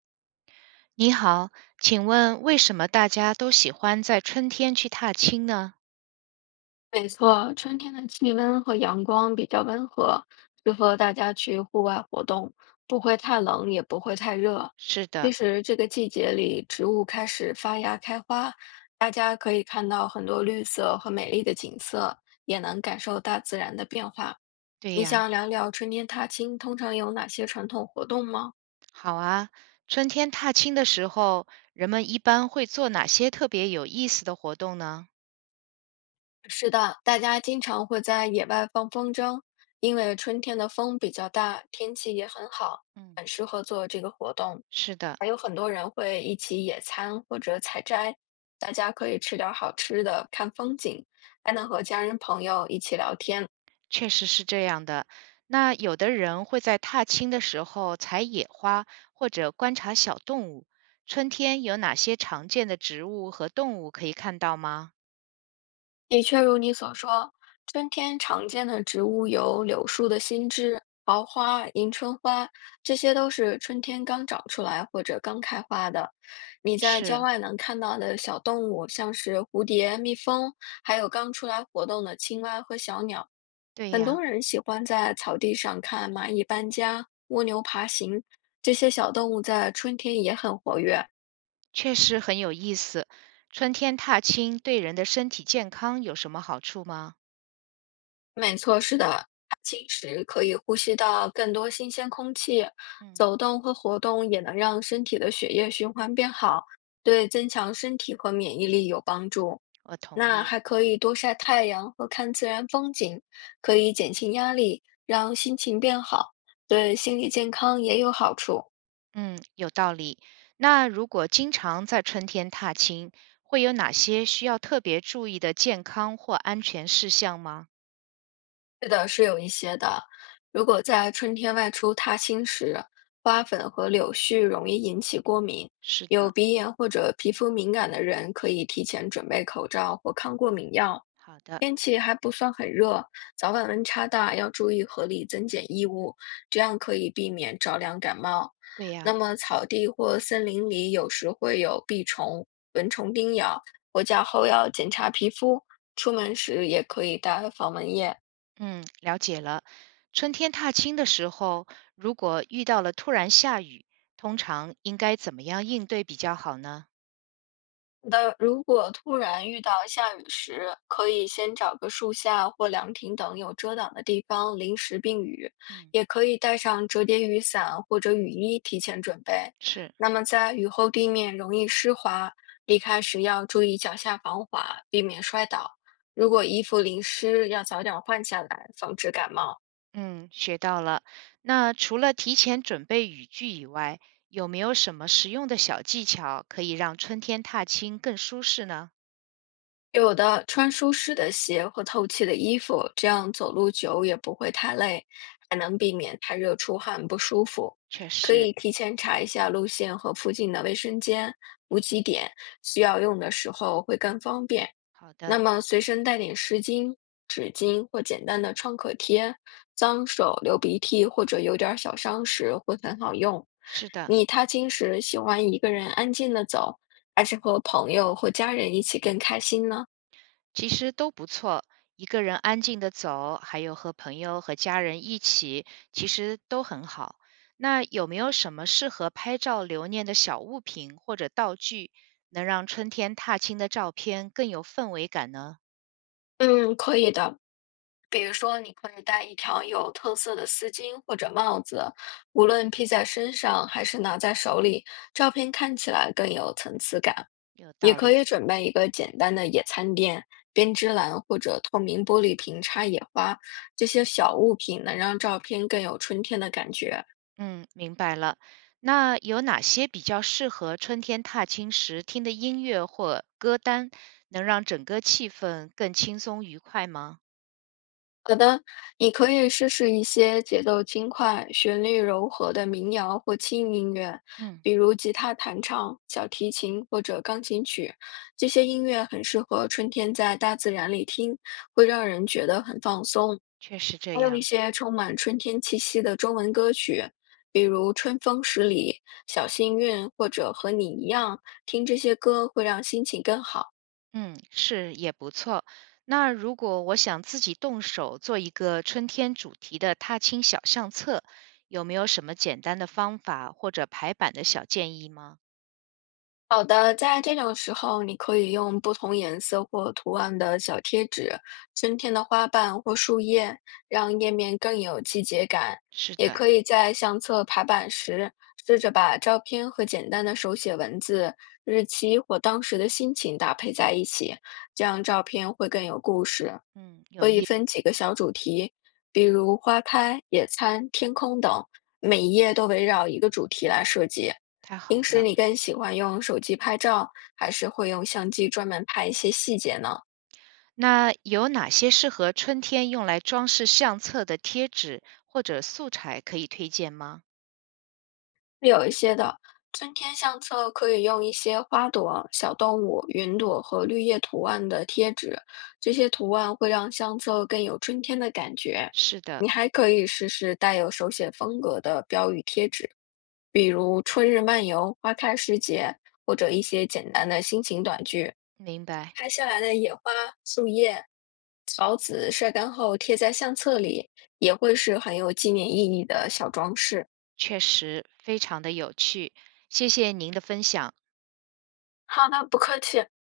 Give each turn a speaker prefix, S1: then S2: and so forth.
S1: 你好，请问为什么大家都喜欢在春天去踏青呢？
S2: 没错，春天的气温和阳光比较温和，适合大家去户外活动，不会太冷，也不会太热。
S1: 是的，
S2: 其实这个季节里，植物开始发芽开花，大家可以看到很多绿色和美丽的景色，也能感受大自然的变化。
S1: 对
S2: 你
S1: 呀，
S2: 想聊聊春天踏青通常有哪些传统活动吗？
S1: 好啊。春天踏青的时候，人们一般会做哪些特别有意思的活动呢？
S2: 是的，大家经常会在野外放风筝，因为春天的风比较大，天气也很好，
S1: 嗯，
S2: 很适合做这个活动。
S1: 是的，
S2: 还有很多人会一起野餐或者采摘，大家可以吃点儿好吃的，看风景，还能和家人朋友一起聊天。
S1: 确实是这样的。那有的人会在踏青的时候采野花，或者观察小动物。春天有哪些常见的植物和动物可以看到吗？
S2: 的确如你所说，春天常见的植物有柳树的新枝、桃花、迎春花，这些都是春天刚长出来或者刚开花的。你在郊
S1: 是，
S2: 外能看到的小动物，像是蝴蝶、蜜蜂，还有刚出来活动的青蛙和小鸟。
S1: 对
S2: 很多
S1: 呀。
S2: 人喜欢在草地上看蚂蚁搬家、蜗牛爬行，这些小动物在春天也很活跃。
S1: 确实很有意思。春天踏青对人的身体健康有什么好处吗？
S2: 没错，是的，它青时可以呼吸到更多新鲜空气，
S1: 嗯，
S2: 走动和活动也能让身体的血液循环变好，对增强身体和免疫力有帮助。
S1: 我同
S2: 那
S1: 意。
S2: 还可以多晒太阳和看自然风景，可以减轻压力，让心情变好，对心理健康也有好处。
S1: 嗯，有道理。那如果经常在春天踏青，会有哪些需要特别注意的健康或安全事项吗？
S2: 是的，是有一些的。如果在春天外出踏青时，花粉和柳絮容易引起过敏，
S1: 是
S2: 有
S1: 的，
S2: 鼻炎或者皮肤敏感的人可以提前准备口罩或抗过敏药。
S1: 好的，
S2: 天气还不算很热，早晚温差大，要注意合理增减衣物，这样可以避免着凉感冒。
S1: 对
S2: 那
S1: 呀，
S2: 么，草地或森林里有时会有蜱虫、蚊虫叮咬，回家后要检查皮肤，出门时也可以带防蚊液。
S1: 嗯，了解了。春天踏青的时候，如果遇到了突然下雨，通常应该怎么样应对比较好呢？
S2: 那如果突然遇到下雨时，可以先找个树下或凉亭等有遮挡的地方临时避雨，
S1: 嗯，
S2: 也可以带上折叠雨伞或者雨衣提前准备。
S1: 是。
S2: 那么在雨后地面容易湿滑，离开时要注意脚下防滑，避免摔倒。如果衣服淋湿，要早点换下来，防止感冒。
S1: 嗯，学到了。那除了提前准备雨具以外，有没有什么实用的小技巧可以让春天踏青更舒适呢？
S2: 有的穿舒适的鞋和透气的衣服，这样走路久也不会太累，还能避免太热出汗不舒服。
S1: 确
S2: 可
S1: 实，
S2: 以提前查一下路线和附近的卫生间、补给点，需要用的时候会更方便。
S1: 好的，
S2: 那么随身带点湿巾、纸巾或简单的创可贴，脏手、流鼻涕或者有点儿小伤时会很好用。
S1: 是的，
S2: 你踏青时喜欢一个人安静的走，还是和朋友或家人一起更开心呢？
S1: 其实都不错。一个人安静的走，还有和朋友和家人一起，其实都很好。那有没有什么适合拍照留念的小物品或者道具，能让春天踏青的照片更有氛围感呢？
S2: 嗯，可以的。比如说，你可以带一条有特色的丝巾或者帽子，无论披在身上还是拿在手里，照片看起来更有层次感。
S1: 有
S2: 也
S1: 道
S2: 可
S1: 理。
S2: 以准备一个简单的野餐垫、编织篮或者透明玻璃瓶插野花，这些小物品能让照片更有春天的感觉。
S1: 嗯，明白了。那有哪些比较适合春天踏青时听的音乐或歌单，能让整个气氛更轻松愉快吗？
S2: 好的，你可以试试一些节奏轻快、旋律柔和的民谣或轻音乐，
S1: 嗯，
S2: 比如吉他弹唱、小提琴或者钢琴曲。这些音乐很适合春天在大自然里听，会让人觉得很放松。
S1: 确实这
S2: 还有一
S1: 样。
S2: 些充满春天气息的中文歌曲，比如《春风十里》《小幸运》或者《和你一样》，听这些歌会让心情更好。
S1: 嗯，是，也不错。那如果我想自己动手做一个春天主题的踏青小相册，有没有什么简单的方法或者排版的小建议吗？
S2: 好的，在这种时候，你可以用不同颜色或图案的小贴纸、春天的花瓣或树叶，让页面更有季节感。
S1: 是
S2: 也
S1: 的，
S2: 可以在相册排版时，试着把照片和简单的手写文字、日期或当时的心情搭配在一起，这样照片会更有故事。
S1: 嗯，有
S2: 可以
S1: 意，
S2: 分几个小主题，比如花开、野餐、天空等，每一页都围绕一个主题来设计。
S1: 太
S2: 平
S1: 好
S2: 时
S1: 了。
S2: 你更喜欢用手机拍照，还是会用相机专门拍一些细节呢？
S1: 那有哪些适合春天用来装饰相册的贴纸或者素材可以推荐吗？
S2: 是有一些的，春天相册可以用一些花朵、小动物、云朵和绿叶图案的贴纸，这些图案会让相册更有春天的感觉。
S1: 是的，
S2: 你还可以试试带有手写风格的标语贴纸，比如“春日漫游”“花开时节”，或者一些简单的心情短句，
S1: 明白，
S2: 拍下来的野花、树叶草籽晒干后贴在相册里，也会是很有纪念意义的小装饰。
S1: 确实非常的有趣，谢谢您的分享。
S2: 好的，不客气。